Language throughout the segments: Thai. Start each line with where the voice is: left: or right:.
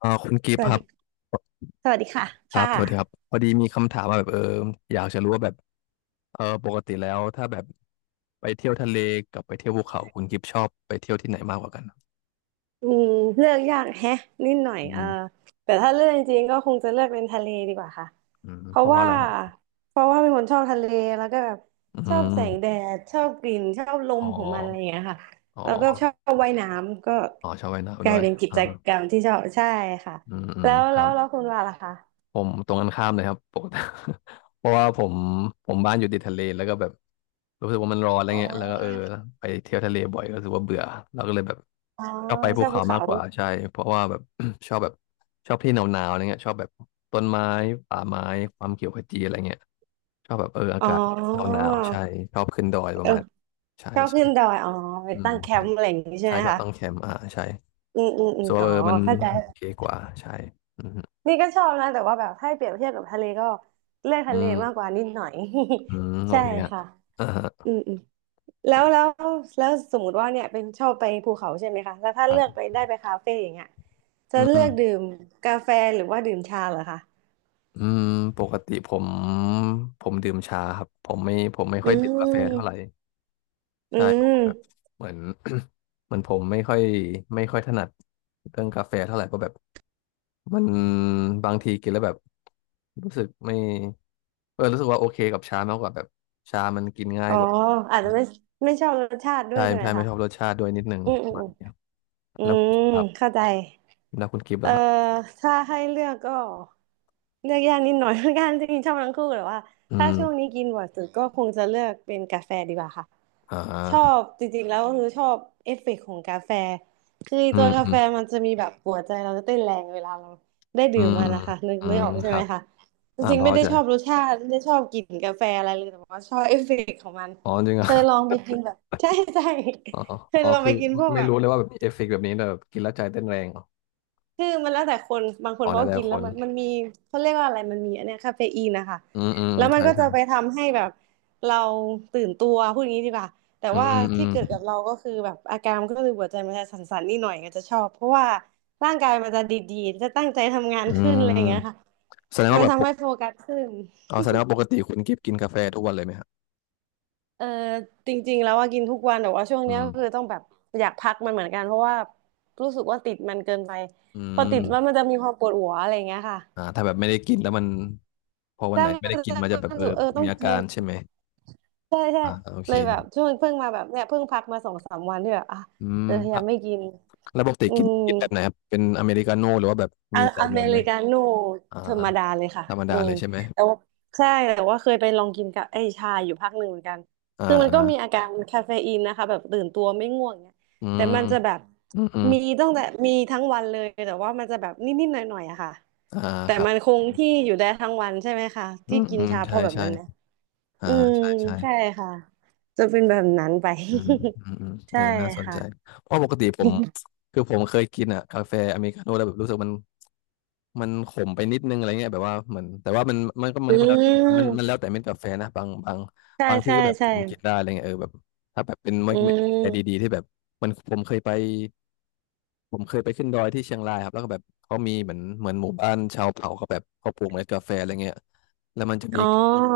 left: คุณกิ
right: ส
left: ฟต์
right: วั
left: ค
right: ส
left: รับ
right: ดี สวัสดีค่ะ
left: ครั
right: ค่
left: บสวัสดีครับ
right: ะ
left: พอดีมีคำถามมาแบบอยากจะรู้ว่าแบบปกติแล้วถ้าแบบไปเที่ยวทะเลกับไปเที่ยวภูเขาคุณกิฟต์ชอบไปเที่ยวที่ไหนมากกว่ากัน
right: อืมเลือกยากแฮะนิดหน่อย
left: อืม
right: แต่ถ้าเลือกจริงๆก็คงจะเลือกเป็นทะเลดีกว่าค่ะ
left: อืม
right: เพ
left: เพ
right: ราะ
left: ราะว่า
right: ว่า
left: อะไรครับ
right: เพราะว่าเป็นคนชอบทะเลแล้วก็แบบ
left: อื
right: ชอบ
left: ม
right: แสงแดดชอบกลิ่นชอบล
left: อ๋
right: ม
left: อ
right: ของมันอะไรอย่างเงี้ยค่ะ
left: อ๋อ
right: แล้วก็ชอบว่ายน้ำก็
left: อ๋อชอบว่าย
right: ก
left: น้ำ
right: ลา
left: ด้
right: ย
left: วย
right: เป็นกิ
left: อ่า
right: จกรรมที่ชอบใช่ค่ะ
left: อืมอื
right: แล้
left: ม
right: ว
left: ค
right: แล้
left: รั
right: ว
left: บ
right: แล้วคุณว่าล่ะคะ
left: ผมตรงกันข้ามเลยครับปกติ เพราะว่าผมบ้านอยู่ติดทะเลแล้วก็แบบรู้สึกว่ามันร้อนอะไร
right: อ๋
left: เงี้ยแล้วก็
right: อ
left: ไปเที่ยวทะเลบ่อยก็รู้สึกว่าเบื่อเราก็เลยแบบ
right: อ๋อ
left: ชอบไป
right: ช
left: ภู
right: อบภู
left: เขามา
right: เขา
left: กกว่าใช่เพราะว่าแบบ ชอบแบบชอบที่หนาวๆอะไรเงี้ยชอบแบบต้นไม้ป่าไม้ความเขียวขจีอะไรเงี้ยชอบแบบอา
right: อ๋
left: กาศห
right: อ
left: นาวๆใช่ชอบขึ้นดอยป
right: เอ
left: ระ
right: อ
left: มาณใช่
right: ชอบ
left: ใช่
right: ขึ้นดอยอ๋อไป
left: อืม
right: ตั้งแค
left: ใช่
right: มป์อะไรอย่างงี้ใช่
left: ใช่
right: ไหม
left: ชอบ
right: คะ
left: ตั้งแคมป์อ่าใช่
right: อืมอืมอืม
left: ส่วน
right: อ๋อ
left: ว่ามัน
right: เข้าใจแต
left: โอเค
right: ่
left: กว่าใช่อืม
right: นี่ก็ชอบนะแต่ว่าแบบถ้าให้เปรียบเทียบกับทะเลก็เลือก
left: อื
right: ทะเลมาก
left: ม
right: กว่านิดหน่อย
left: อืม โอ
right: ใช่
left: เคฮะ
right: ค่ะ
left: อ่า
right: อืมอืมแล้วแล้วแล้วสมมติว่าเนี่ยเป็นชอบไปภูเขาใช่ไหมคะแล้วถ้า
left: ค
right: เลือก
left: รับ
right: ไปได้ไปคาเฟ่อย่างเงี้ยจะ
left: อื
right: เลื
left: ม
right: อกดื่มกาแฟหรือว่าดื่มชาเหรอคะ
left: อืมปกติผม ผมดื่มชาครับ ผมไม่
right: อื
left: ค่อยดื่มกาแฟเท่าไหร่
right: มอื
left: ใช่ผม
right: ม
left: แบบเหมือน เหมือนผมไม่ค่อย ไม่ค่อยถนัดเรื่องกาแฟเท่าไหร่เพราะแบบมันบางทีกินแล้วแบบรู้สึกไม่รู้สึกว่าโอเคกับชามากกว่าแบบชามันกินง่า
right: อ๋
left: ย
right: อ
left: กว่า
right: อาจจะไม่ไม่ชอบรสชาติด้ว
left: ใช่
right: ยใช่ไหม
left: ใช่ไม่
right: คะ
left: ชอบรสชาติด้วยนิดหนึ่ง
right: อืม
left: ป
right: อื
left: ระ
right: มอื
left: มาณ
right: ม
left: เนี้ย
right: อื
left: แล้วคุณ
right: ม
left: ครับ
right: เข้าใจ
left: แล้วคุณกิฟต์
right: เอ่อ
left: ล่ะครับ
right: ถ้าให้เลือกก็เลือกยากนิดหน่อย เหมือนกันจริงๆชอบทั้งคู่แต่ว่า
left: อื
right: ถ้า
left: ม
right: ช่วงนี้กินบ่อยสุดก็คงจะเลือกเป็นกาแฟดีกว่าค่ะ
left: อ่
right: ชอ
left: า
right: บจริงๆแล้วก็คือชอบเอฟเฟกต์ของกาแฟคือ
left: อื
right: ตัว
left: ม
right: กา
left: อื
right: แฟ
left: ม
right: มันจะมีแบบหัวใจเราจะเต้นแรงเวลาเราได้
left: อื
right: ดื่ม
left: ม
right: มั
left: อื
right: น
left: ม
right: นะคะนึก
left: อื
right: นึก
left: ม
right: ออกใช่
left: ค
right: ไห
left: รั
right: ม
left: บ
right: คะจ
left: อ่า
right: ริง
left: พ
right: ๆ
left: อ
right: ไม่ได้
left: ใจ
right: ชอบรสชาติไม่ได้ชอบกลิ่นกาแฟอะไรเลยแต่ว่าชอบเอฟเฟกต์ของมัน
left: อ๋อจริง
right: เค
left: อ่ะ
right: ยลองไปกินแบบ ใช่ใช่
left: อ๋อ
right: เคย
left: อ๋อ
right: ลองไป
left: คือ
right: กินพวก
left: ไม่
right: แบบ
left: รู้เลยว่าแบบเอฟเฟกต์แบบนี้แต่แบบกินแล้วใจเต้นแรงเหรอ
right: คือมันแล้วแต่คนบางคน
left: อ๋อ
right: เขา
left: แล้ว
right: ก็
left: แต่
right: กิน
left: ค
right: แล้ว
left: น
right: มันมีเขาเรียกว่าอะไรมันมีอันเนี้ยคาเฟอีนนะคะ
left: อืมอืม
right: แล้วมัน
left: ใช่
right: ก็จะ
left: ใช่
right: ไปทำให้แบบเราตื่นตัวพูดอย่างนี้ดีกว่าแต่
left: อื
right: ว่า
left: มอื
right: ที่
left: ม
right: เกิดกับเราก็คือแบบอาการมันก็คือหัวใจมันจะสั่นๆนิดหน่อยก็จะชอบเพราะว่าร่างกายมันจะดีๆจะตั้งใจทำงาน
left: อื
right: ขึ้นอะไรอย่าง
left: ม
right: เงี้ยค่ะ
left: แสดง
right: มั
left: ว่า
right: น
left: แบบป
right: ทำให้
left: ก
right: โฟกัสขึ้น
left: อ๋อาแสดงว่าปกติคุณกิฟกินกาแฟทุกวันเลยไหมครับ
right: เออจริงๆแล้วว่ากินทุกวันแต่ว่าช่วง
left: อื
right: เนี้ย
left: ม
right: ก็คือต้องแบบอยากพักมันเหมือนกันเพราะว่ารู้สึกว่าติดมันเกินไป
left: อื
right: พอติ
left: ม
right: ดแล้วมันจะมีความปวดหัวอะไรอย่างเงี้ยค่ะ
left: อ่าถ้าแบบไม่ได้กินแล้วมันพอวัน
right: ใช่
left: ไหน
right: มั
left: ไม่ได้
right: น
left: กิน
right: จะ
left: มันจะแบบ
right: มันรู้สึกต้อ
left: มี
right: ง
left: อา
right: กิ
left: กา
right: น
left: รใช่ไหม
right: ใช่ใช่
left: อ่าโอ
right: เล
left: เค
right: ยแบบช่วงเพิ่งมาแบบเนี่ยเพิ่งพักมาสองสามวันที่แบบอ่ะ
left: อืม
right: จะพยา
left: อ่ะ
right: ยามไม่กิน
left: แล้วปกติ
right: อื
left: กิน
right: ม
left: กินแบบไหนครับเป็นอเมริกาโน่หรือว่าแบบ
right: อะ
left: มีใส่
right: อ
left: น
right: เม
left: มไหม
right: ริกาโน่
left: อ่า
right: ธรรมดาเลยค่ะ
left: ธรรม
right: อื
left: ดาเล
right: ม
left: ยใช่ไหม
right: แต่ว่าใช่แต่ว่าเคยไปลองกินกับไอ้ชาอยู่พักหนึ่งเหมือนกัน
left: อ่า
right: คือมัน
left: อ่า
right: ก็มีอาการคาเฟอีนนะคะแบบตื่นตัวไม่ง่วงเนี่ย
left: อื
right: แต่
left: ม
right: มันจะแบบ
left: อืมอืม
right: มีตั้งแต่มีทั้งวันเลยแต่ว่ามันจะแบบนิดๆหน่อยๆอะค่ะ
left: อ่า
right: แต่
left: ครับ
right: มันคงที่อยู่ได้ทั้งวันใช่ไหมคะ
left: อื
right: ที่
left: ม
right: กิน
left: อืม
right: ชาเพ
left: ใช่
right: ราะแบบ
left: ใช่
right: นั้นไหม
left: อ่า
right: อืม
left: ใช่ใช่
right: ใช่ค่ะจะเป็นแบบนั้นไป
left: อืมอืมอืม
right: ใช่
left: น่าสนใจ
right: ค่ะ
left: เพราะปกติผมคือผมเคยกินอ่ะกาแฟอเมริกาโน่แล้วแบบรู้สึกมันมันขมไปนิดนึงอะไรเงี้ยแบบว่าเหมือนแต่ว่ามันมันก็มั
right: อื
left: นก็แล้วแต่มัน
right: ม
left: แล้วแต่เม็ดกาแฟนะบางบาง
right: ใช่
left: บางที่
right: ใช่
left: ก็แบบ
right: ใช่
left: ผมกินได้อะไรเงี้ยแบบถ้าแบบเป็นเม็
right: อื
left: ดเม็ดกาแฟดี
right: ม
left: ๆที่แบบมันผมเคยไปขึ้นดอยที่เชียงรายครับแล้วก็แบบเขามีเหมือนเหมือนหมู่บ้านชาวเผ่าก็แบบเขาปลูกเมล็ดกาแฟอะไรเงี้ยแล้วมันจะ
right: อ๋
left: มี
right: อ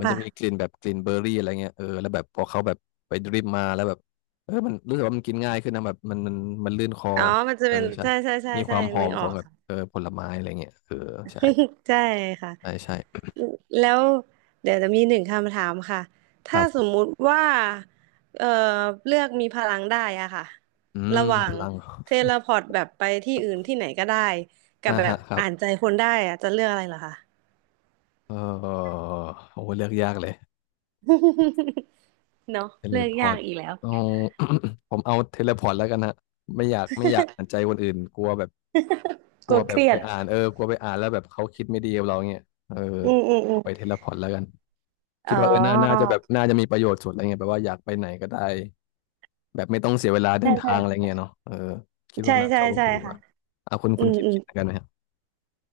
left: มันจะ
right: ค่ะ
left: มีกลิ่นแบบกลิ่นเบอร์รี่อะไรเงี้ยแล้วแบบพอเขาแบบไปดริปมาแล้วแบบมันรู้สึกว่ามันกินง่ายขึ้นนะแบบมันมันลื่นคอ
right: อ๋อมันจะเป็น
left: ใช่
right: ใช่ใช่ใช่
left: มีค
right: ใช่
left: วามหอ
right: นึ
left: ม
right: กอ
left: ข
right: อ
left: อง
right: ก
left: แบบ ผลไม้อะไรเงี้ยใช่
right: ใช่ค่ะ
left: ใช่ใช่
right: แล้วเดี๋ยวจะมีหนึ่งคำถามค่ะ
left: ค
right: ถ้า
left: รั
right: ส
left: บ
right: มมุติว่าเอ่อเลือกมีพลังได้อะค่ะ
left: อืม
right: ระหว่า
left: พ
right: ง
left: ลัง
right: เทเลพอร์ตแบบไปที่อื่นที่ไหนก็ได้กับ
left: อ่า
right: แบบ
left: ฮะครับ
right: อ่านใจคนได้อะจะเลือกอะไรเหรอคะ
left: เออโอ้เลือกยากเลย
right: เนาะ
left: เทเล
right: เลือก
left: พอ
right: ยา
left: ร์
right: ก
left: ต
right: อีกแล้ว
left: เอา ผมเอาเทเลพอร์ตแล้วกันฮะไม่อยากอ่านใจคนอื่นกลัวแบบก
right: ก
left: ลั
right: ลั
left: ว
right: ว
left: แบ
right: เค
left: บ
right: รี
left: ไป
right: ยด
left: อ่านกลัวไปอ่านแล้วแบบเขาคิดไม่ดีกับเราเงี้ยเออ
right: อืมอืมอื
left: เอา
right: ม
left: ไปเทเลพอร์ตแล้วกัน
right: อ๋
left: คิดว่าน่าน่า
right: อ
left: จะแบบน่าจะมีประโยชน์สุดอะไรเงี้ยแบบว่าอยากไปไหนก็ได้แบบไม่ต้องเสียเวลาเดิ
right: ใช่
left: น
right: ใช่
left: ทางอะไรเงี้ยเนาะเออคิด
right: ใช่
left: ว่าน่า
right: ใช่
left: จะโอ
right: ใช่
left: เคก
right: ค่ะ
left: ว่าอ่ะคุณ
right: อื
left: คุณ
right: ม
left: คิด
right: อืม
left: คิดเหมือนกันไหมครับ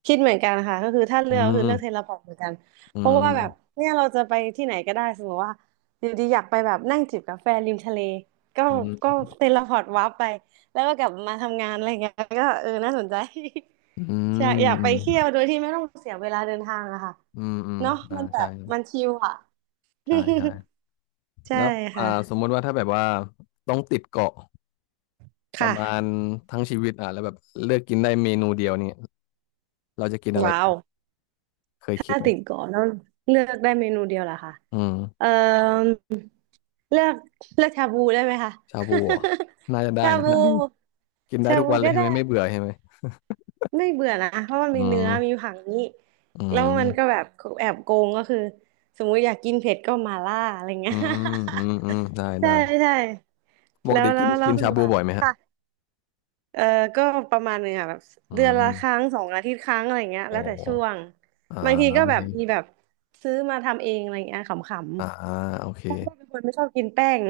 right: คิดเหมือนกันค่ะก็คือถ้าเลื
left: อื
right: อกก็คื
left: ม
right: อเลือกเทเลพอร์ตเหมือนกัน
left: อื
right: เพราะ
left: ม
right: ว่าแบบเนี่ยเราจะไปที่ไหนก็ได้สมมติว่าอยู่ดีอยากไปแบบนั่งจิบกาแฟริมทะเลก็
left: อื
right: ก็
left: ม
right: เทเลพอร์ตวาร์ปไปแล้วก็กลับมาทำงานอะไรเงี้ยก็เออน่าสนใจ
left: อื
right: อยาก
left: ม
right: อยาก
left: อื
right: ไป
left: ม
right: เที่ยวโดยที่ไม่ต้องเสียเวลาเดินทางอะค่ะ
left: อืมอืม
right: เนาะ
left: อ่า
right: มันแบ
left: ใช่
right: บมันชิลอะ
left: ใช่ใช่
right: ใช่
left: แล้วอ่า
right: ค่ะ
left: สมมติว่าถ้าแบบว่าต้องติดเกาะ
right: ค
left: ประมาณ
right: ่ะ
left: ทั้งชีวิตอ่ะแล้วแบบเลือกกินได้เมนูเดียวเนี่ยเราจะกินอะไร
right: ว้าว
left: เคยคิ
right: ถ้า
left: ดไหม
right: ติ่งเกาะต้องเลือกได้เมนูเดียวเหรอคะ
left: อืม
right: เอ่อเลือกเลือกชาบูได้ไหมคะ
left: ชาบูเหรอน่าจะ ได้
right: ชา
left: นะ
right: บู
left: น่ากินได้
right: ชา
left: ทุก
right: บู
left: วันเลย
right: ก็
left: ใช่ไหม
right: ได้
left: ไม่เบื่อใช่ไหม
right: ไม่เบื่อนะ เพราะมัน
left: อื
right: มีเนื้อมี
left: ม
right: ผักนี้
left: อื
right: แล้วมันก็
left: ม
right: แบบแอบโกงก็คือสมมุติอยากกินเผ็ดก็มาล่าอะไรเงี้
left: อื
right: ย
left: มอืมอืมได้
right: ใช่
left: ได้
right: ใช่
left: ปก
right: แล้ว
left: ติ
right: แล้
left: กิน
right: วแล้ว
left: กิน
right: คุ
left: ชา
right: ณ
left: บู
right: ว่า
left: บ่อยไหมฮะ
right: เออก็ประมาณหนึงค่ะแบบ
left: อื
right: เดือน
left: ม
right: ละครั้งสองอาทิตย์ครั้งอะไรเงี้ยแล้
left: โอ้
right: วแต่ช่วง
left: อ่า
right: บางทีก็
left: โอ
right: แบ
left: เค
right: บมีแบบซื้อมาทำเองอะไรเงี้ยขำ
left: อ่าโอเค
right: ๆเพราะว่าเป็นคนไม่ชอบกินแป้ง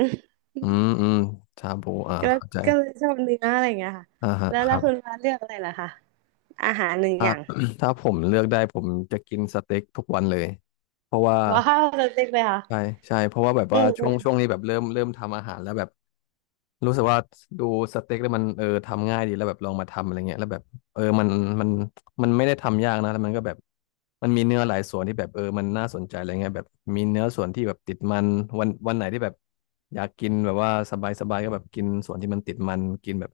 left: อืมอืมชาบูอ่า
right: ก็
left: เข้าใจ
right: ก็เลยชอบเนื้ออะไรเงี้ยค่ะ
left: อ่าฮะ
right: แล้ว
left: ค
right: แล้ว
left: รั
right: คุณ
left: บ
right: ฟ้าเลือกอะไรล่ะคะอาหารหนึ่งอย่าง
left: ถ้าผมเลือกได้ผมจะกินสเต็กทุกวันเลย เพราะว่า
right: ว้าวเล็กๆเลยค่ะ
left: ใช่ใช่เพราะว่าแบบ
right: อื
left: ว่า
right: ม
left: ช่
right: อื
left: วง
right: ม
left: ช่วงนี้แบบเริ่มทำอาหารแล้วแบบ รู้สึกว่าดูสเต็กแล้วมันเออทำง่ายดีแล้วแบบลองมาทำอะไรเงี้ยแล้วแบบเออมันมันไม่ได้ทำยากนะแล้วมันก็แบบมันมีเนื้อหลายส่วนที่แบบเออมันน่าสนใจอะไรเงี้ยแบบมีเนื้อส่วนที่แบบติดมันวันไหนที่แบบอยากกินแบบว่าสบายสบายก็แบบกินส่วนที่มันติดมันกินแบบ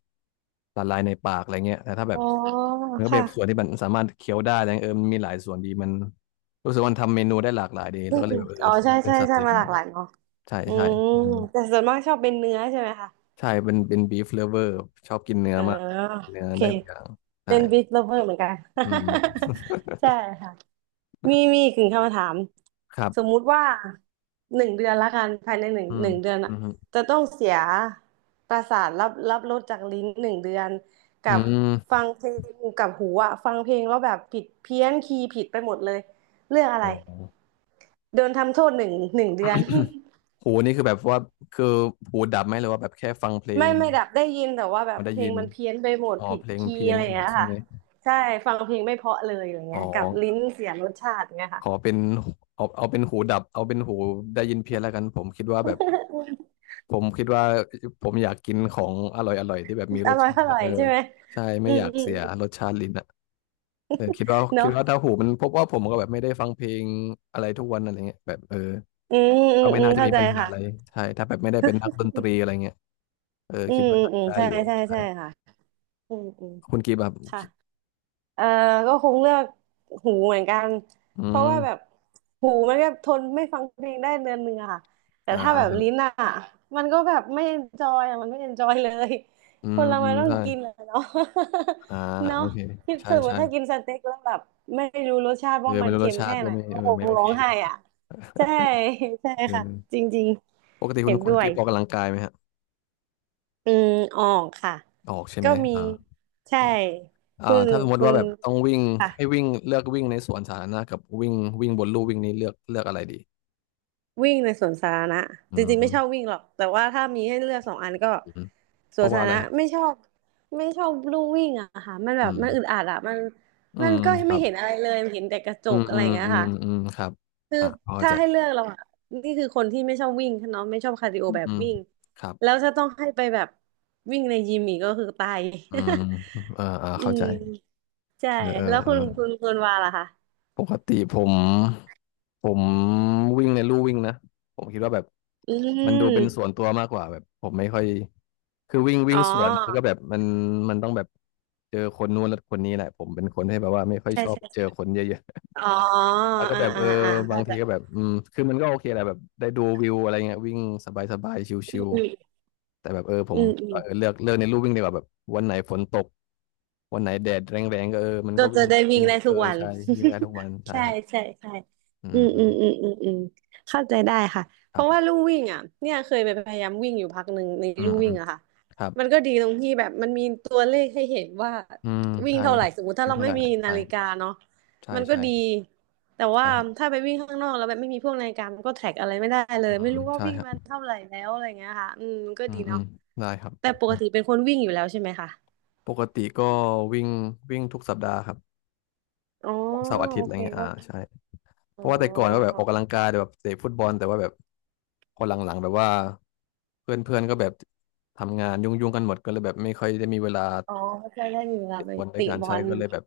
left: ละลายในปากอะไรเงี้ยแต่ถ้าแบ
right: อ๋
left: บ
right: อ
left: มันก็แบ
right: ค่ะ
left: บส่วนที่มันสามารถเคี้ยวได้อะไรเงี้ยเออมันมีหลายส่วนดีมันรู้สึกว่ามันทำเมนูได้หลากหลายดี
right: อื
left: แล้ว
right: ม
left: ก็เล
right: อื
left: ย
right: ม
left: แบบเอ
right: อ๋อ
left: อ
right: ใช่
left: เลือกเป็น
right: ใช่
left: ส
right: ใช่
left: เต็ก
right: มาหลากหลายเนาะ
left: ใช่
right: อื
left: ใช่
right: ม
left: อืม
right: แต่ส่วนมากชอบเป็นเนื้อใช่ไหมคะ
left: ใช่เป็นบีฟเลเวอร์ชอบกินเนื้อ
right: อ๋อ
left: มากเนื้อ
right: โอเค
left: ได้ทุกอย่างใช่
right: เป็นบิ๊ก lover เหมือนกัน
left: อืม
right: ใช่ค่ะมีอีกหนึ่งคำถาม
left: ครับ
right: สมมุติว่าหนึ่งเดือนละกันภายในหนึ่ง
left: อืม
right: หนึ่งเดือน
left: อื
right: อะ
left: ม
right: จะต้องเสียประสาทรับรสจากลิ้นหนึ่งเดือน
left: อื
right: กับฟั
left: ม
right: งเพลงกับหูอะฟังเพลงแล้วแบบผิดเพี้ยนคีย์ผิดไปหมดเลยเรื่องอะไร
left: โอ้โห
right: โดนทำโทษหนึ่งเดือน
left: หูนี่คือแบบว่าคือหูดับไหมหรือว่าแบบแค่ฟังเพล
right: ไม่
left: ง
right: ไม่ดับได้ยินแต่ว่าแบ
left: พ
right: บ
left: อได้
right: เพล
left: ยิ
right: ง
left: น
right: มันเพี้ยนไปหมด
left: อ๋อ
right: ผิด
left: เพลง
right: คี
left: เพี้
right: ย์
left: ยน
right: อะไร
left: ไม่
right: อย่า
left: ห
right: ง
left: มด
right: เงี้ย
left: ใช่ไห
right: ค่ะ
left: ม
right: ใช่ฟังเพลงไม่เพราะเลยอย่างเงี้
left: อ๋อ
right: ยกับลิ้นเสียรสชาติอย่างเงี้ยค่ะ
left: ขอเป็นเอาเป็นหูดับเอาเป็นหูได้ยินเพี้ยนแล้วกันผมคิดว่าแบบผมคิดว่าผมอยากกินของอร่อยอร่อยที่แบบมี
right: อ
left: รส
right: ร่อย
left: ชา
right: อ
left: ติ
right: ร่อ
left: อะ
right: ย
left: เออ
right: ใช่ไหม
left: ใช่
right: อื
left: ไม่
right: ม
left: อยาก
right: อื
left: เสีย
right: ม
left: รสชาติลิ้นอะ เออคิดว่าคิ
right: เนาะ
left: ดว่าถ้าหูมันพบว่าผมก็แบบไม่ได้ฟังเพลงอะไรทุกวันอะไรเงี้ยแบบเออ
right: อืมอื
left: ก็
right: ม
left: ไม่
right: อืม
left: น่าจะ
right: เข้า
left: มี
right: ใจ
left: ปัญหา
right: ค่ะ
left: อะไรใช่ถ้าแบบไม่ได้เป็นนักดนตรีอะไรเงี้ยเออ
right: อื
left: คิด
right: ม
left: ว่า
right: อืม
left: น่า
right: อื
left: จะ
right: ม
left: ได้
right: ใช่
left: อยู่
right: ใช่
left: ใช่
right: ใช่ค่ะอืมอืม
left: คุณกีบแบบ
right: ค่ะ เออก็คงเลือกหูเหมือนกัน
left: อื
right: เพราะว่าแบบ
left: ม
right: หูมันก็ทนไม่ฟังเพลงได้เดือนหนึ่งอะค่ะแต่
left: อ่า
right: ถ้าแบบ
left: ครั
right: ลิ้น
left: บ
right: อะมันก็แบบไม่เอนจอยอะมันไม่เอนจอยเลย
left: อื
right: ค
left: ม
right: นเรา
left: อื
right: มัน
left: ม
right: ต้อง
left: ใช่
right: กินอะเนาะ
left: อ่า
right: เนาะ
left: โอเค
right: คิด
left: ใช่
right: ถึงว่า
left: ใช่
right: ถ้ากินสเต็กแล้วแบบไม่รู้รสชาติ
left: เออ
right: ว่ามั
left: ไม่
right: น
left: รู้ร
right: เค็
left: ส
right: ม
left: ชา
right: แค่
left: ติ
right: ไห
left: ก็
right: น
left: ไม่
right: ก็
left: เออ
right: คง
left: ไม่โอ
right: ร้อ
left: เค
right: งไห้อะใช่ใช่
left: เอ
right: ค่ะ
left: อ
right: จริง
left: ปกติ
right: ๆ
left: คุ
right: เห็
left: ณ
right: น
left: คุ
right: ด้
left: ณ
right: วย
left: กีบออกกำลังกายไหมฮะ
right: อืมออกค่ะ
left: ออกใช่
right: ก็
left: ไหม
right: มี
left: อ่า
right: ใช่
left: ออกอ่า
right: คุณ
left: ถ้าสมมติ
right: คุ
left: ว่า
right: ณ
left: แบบต้องวิ่ง
right: ค่ะ
left: ให้วิ่งเลือกวิ่งในสวนสาธารณะกับวิ่งวิ่งบนลู่วิ่งนี้เลือกอะไรดี
right: วิ่งในสวนสาธารณะ
left: อื
right: จริงๆไม่ชอบ
left: ม
right: วิ่งหรอกแต่ว่าถ้ามีให้เลือกสองอันก็
left: อืม
right: ส
left: เพ
right: วน
left: ราะ
right: สา
left: ว่า
right: ธา
left: อะ
right: ร
left: ไร
right: ณะไม่ชอบไม่ชอบลู่วิ่งอะค่ะมันแบ
left: อื
right: บมั
left: ม
right: นอึดอัดอะมัน
left: อื
right: มัน
left: ม
right: ก็
left: ค
right: ไม่
left: รับ
right: เห็นอะไรเลยเห็นแต่กระจ
left: อื
right: ก
left: ม
right: อะ
left: อื
right: ไรอ
left: ม
right: ย่างเงี้ย
left: อืม
right: ค่ะ
left: อืมครับ
right: คือ
left: อ่ะเข้า
right: ถ้า
left: ใจ
right: ให้เลือกเราอะนี่คือคนที่ไม่ชอบวิ่งเนาะไม่ชอบคาร์ดิโอ
left: อื
right: แบบ
left: ม
right: วิ่ง
left: ครับ
right: แล้วถ้าต้องให้ไปแบบวิ่งในยิมอีกก็คือตาย
left: อืมเออเออ
right: อื
left: เข้าใจ
right: มใช่
left: เออเอ
right: แล้
left: อ
right: ว
left: เอ
right: คุ
left: อ
right: ณคุณคุณวาล่ะคะ
left: ปกติผมวิ่งในลู่วิ่งนะผมคิดว่าแบบ
right: อื
left: มันดูเป็นส่ว
right: ม
left: นตัวมากกว่าแบบผมไม่ค่อยคือวิ่ง
right: อ๋
left: วิ่
right: อ
left: งสวนมันก็แบบมันมันต้องแบบเจอคนนู้นแล้วคนนี้แหละผมเป็นคนที่แบบว่าไม่ค่อย
right: ใช่
left: ชอบ
right: ใช่
left: เจอคนเยอะ
right: อ๋อ
left: แล้วก็
right: อ่า
left: แบบ
right: อ่า
left: เออ
right: อ่า
left: บา
right: เข้า
left: ง
right: ใจ
left: ทีก็แบบอืมคือมันก็โอเคแหละแบบได้ดูวิวอะไรเงี้ยวิ่งสบายสบาย
right: อ
left: ชิว
right: ืม
left: ๆแต่แบบเออผ
right: อื
left: ม
right: มอืม
left: เออเลือกในลู่วิ่งดีกว่าแบบวันไหนฝนตกวันไหนแดดแรงๆก็เออมัน
right: ก็
left: ก็
right: จะ
left: วิ่ง
right: ได้วิ่งได้
left: เอ
right: ทุ
left: อ
right: กวัน
left: ใช่วิ่งได้ทุกวัน ใช่
right: ใช่
left: ฮะ
right: ใช่ใช่
left: อื
right: อื
left: ม
right: ม
left: อื
right: อื
left: ม
right: มอืมอืมอืมเข้าใจได้ค่ะเพ
left: ครั
right: ราะว่า
left: บ
right: ลู่วิ่งอ่ะเนี่ยเคยไปพยายามวิ่งอยู่พักหนึ่งใน
left: อื
right: ลู่
left: มอื
right: วิ่ง
left: ม
right: อะค่ะ
left: ครับ
right: มันก็ดีตรงที่แบบมันมีตัวเลขให้เห็นว่า
left: อืม
right: วิ่ง
left: ใช่
right: เท่า
left: ครั
right: ไห
left: บ
right: ร่สมมติถ้า
left: วิ่ง
right: เรา
left: เท่า
right: ไม่
left: ไหร่
right: มีนา
left: ใช่
right: ฬิกาเนาะ
left: ใช่
right: มันก็
left: ใช่
right: ดีแต่ว่า
left: ใช่ฮะ
right: ถ้าไปวิ่งข้างนอกแล้วแบบไม่มีพวกนาฬิกามันก็แทร็กอะไรไม่ได้เล
left: อื
right: ยไม่
left: ม
right: รู้ว่า
left: ใช่
right: วิ่ง
left: ฮะ
right: มันเท่าไหร่แล้วอะไรเงี้ยค่ะอืมมันก็
left: อื
right: ดี
left: มอื
right: เนาะ
left: มได้ครับ
right: แต่ปกติเป็นคนวิ่งอยู่แล้วใช่ไหมคะ
left: ปกติก็วิ่งวิ่งทุกสัปดาห์ครับ
right: อ๋อ
left: ทุกเสาร์อาทิต
right: โอ
left: ย์อะไร
right: เค
left: เงี้ยอ่าใช่ เพ
right: อ๋อ
left: ราะว่าแต่ก่อนก็แบบออกกำลังกายแต่แบบเตะฟุตบอลแต่ว่าแบบพอหลังๆแบบว่าเพื่อนๆก็แบบทำงานยุ่งๆกันหมดก็เลยแบบไม่ค่อยได้มีเวลา
right: อ๋อไม่ค่อยได้มีเวลา
left: เตะ
right: ไป
left: บอลด้ว
right: ติ
left: ยการ
right: บอ
left: ใช้
right: ล
left: ก็เลยแบบ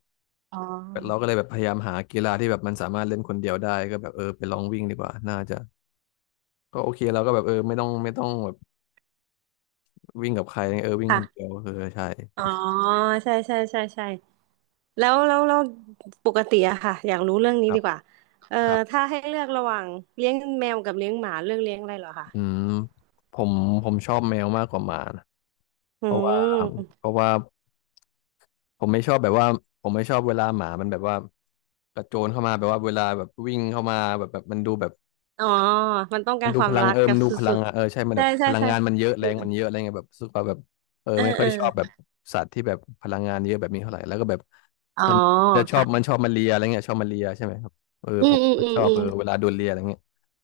right: อ๋อ
left: เราก็เลยแบบพยายามหากีฬาที่แบบมันสามารถเล่นคนเดียวได้ก็แบบเออไปลองวิ่งดีกว่าน่าจะก็โอเคเราก็แบบเออไม่ ต้องไม่ต้องแบบวิ่งกับใครเออวิ่งค
right: ค่ะ
left: นเดียวเออใช่
right: อ๋อใช่ใช่ใช่ใช่แล้วปกติอะค่ะอยากรู้เรื่องนี้
left: ครั
right: ดี
left: บ
right: กว่าเอ่อ
left: ครับ
right: ถ้าให้เลือกระหว่างเลี้ยงแมวกับเลี้ยงหมาเลือกเลี้ยงอะไรเหรอคะ
left: อืมผมผมชอบแมวมากกว่าหมานะ
right: อื
left: เพราะว่า
right: ม
left: เพราะว่า ผมไม่ชอบแบบว่าผมไม่ชอบเวลาหมามันแบบว่ากระโจนเข้ามาแบบว่าเวลาแบบวิ่งเข้ามาแบบแบบมันดูแบบ
right: อ๋อมันต้อง
left: มั
right: กา
left: น
right: ร
left: ดู
right: ควา
left: พ
right: ม
left: ลัง
right: รัก
left: เอิม
right: กับ
left: นดู
right: ส
left: พลั
right: ุ
left: ง
right: ด
left: อะเออใช่มั
right: ๆ
left: นแบ
right: ใช่
left: บ
right: ใช่
left: พลัง
right: ใช่
left: งานมันเยอะ
right: อื
left: แร
right: ม
left: ง
right: อื
left: มั
right: ม
left: นเยอะอะไรเงี้ยแบบรู้สึกว่าแบบเออ
right: เออ
left: ไม่ค่
right: เอ
left: อ
right: อ
left: ยชอบแบบสัตว์ที่แบบพลังงานเยอะแบบนี้เท่าไหร่แล้วก็แบบ
right: อ๋อ
left: มันจะชอบมั
right: ค่ะ
left: นชอบมาเลียอะไรเงี้ยชอบมาเลียใช่ไหมครับเออ
right: อื
left: ผ
right: ม
left: ม
right: อืม
left: ก็
right: อืม
left: ชอบ
right: อื
left: เอ
right: ม
left: อเวลาโดนเลียอะไรเงี้ย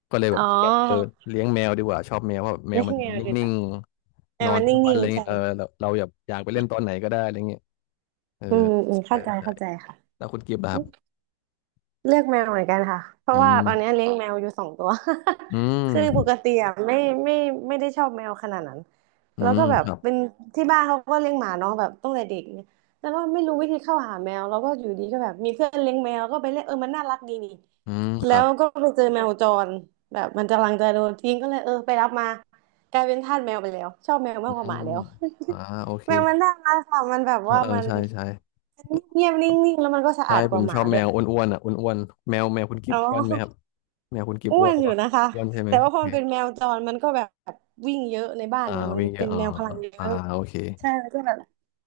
left: ก็เลยแบ
right: อ๋
left: บ
right: อ
left: คิดว่าเออเลี้ยงแมวดีกว่าชอบแมวเพราะแบบแม
right: เลี้
left: ว
right: ยง
left: มัน
right: แมวดีก
left: นิ่ง
right: ว่า
left: ๆน
right: แต่
left: อน
right: มัน
left: ทั้งวัน
right: นิ่
left: อะ
right: ง
left: ไร
right: ๆ
left: เงี้
right: ใช่
left: ยเออเราอยากอยากไปเล่นตอนไหนก็ได้อะไรเงี้ยเออ
right: อืมอืม
left: ใช่
right: เข้าใจ
left: ใช่
right: เข้าใจค่ะ
left: แล้วคุณกิฟต์ล่ะครับ
right: เลือกแมวเหมือนกันค่ะเพ
left: อื
right: ราะว่า
left: ม
right: ตอนนี้เลี้ยงแมวอยู่สองตัว
left: อื
right: คือปก
left: ม
right: ติอ่ะไม่ไม่ไม่ได้ชอบแมวขนาดนั้น
left: อื
right: แล้ว
left: ม
right: ก็แบบ
left: ครับ
right: เป็นที่บ้านเขาก็เลี้ยงหมาเน้องแบบตั้งแต่เด็กเนี่ยแล้วก็ไม่รู้วิธีเข้าหาแมวแล้วก็อยู่ดีก็แบบมีเพื่อนเลี้ยงแมวก็ไปเล่นเออมันน่ารักดีนี่
left: อืมค
right: แล้
left: รับ
right: วก็ไปเจอแมวจรแบบมันกำลังจะโดนทิ้งก็เลยเออไปรับมากลายเป็นทาสแมวไปแล้วชอบแมว
left: อื
right: มากกว่าหมา
left: ม
right: แล้ว
left: อ่าโอเค
right: แมวมันน่ารักค่ะมันแบบ
left: เออ
right: ว่า
left: เออ
right: มัน
left: ใช่ ใช่ครับ
right: เงียบๆนิ่งๆแล้วมันก็สะ
left: ใช่
right: อาดก
left: ผ
right: ว่า
left: ม
right: ห
left: ช
right: มา
left: อบ
right: ด้
left: แม
right: วย
left: วอ้วนๆอ่ะอ้วนๆแมวแมวคุณกิ
right: อ๋
left: ฟ
right: อ
left: อ้วนไหมครับแมวคุณกิฟ
right: อ้
left: อ้
right: ว
left: วน
right: น
left: หรือ
right: อ
left: เป
right: ยู่
left: ล่า
right: นะคะ
left: อ้วนใช่ไหม
right: แต่ว่า
left: โอ
right: พอ
left: เค
right: มันเป็นแมวจรมันก็แบบวิ่งเยอะในบ้าน
left: อ่า
right: เนี่ยมัน
left: วิ่งเย
right: เป็
left: อะ
right: น
left: อ๋อ
right: แมวพลังเย
left: อ่า
right: อะ
left: โอเค
right: ใช่มันก็แบบ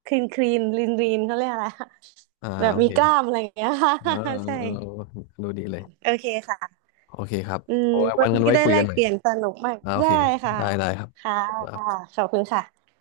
right: คลีนคลีนรีนรีนเขาเรียกอะไรอะ
left: อ่า
right: แบบ
left: โอ
right: มี
left: เค
right: กล้ามอะไรอย่างเงี้ย
left: เออเออ
right: ใช่
left: เออดูดีเลย
right: โอเคค่ะ
left: โอเคครับ
right: อืม
left: เอาไว้
right: วั
left: วั
right: น
left: นกัน
right: นี้
left: ไว้
right: ได้
left: คุย
right: แล
left: กัน
right: ก
left: หน่อ
right: เป
left: ย
right: ลี่ยนสนุกมาก
left: อ่าโอ
right: ได้
left: เค
right: ค่ะ
left: ได้ได้ครับ
right: ค่ะ
left: ขอบคุณครับ
right: ขอบคุณค่ะ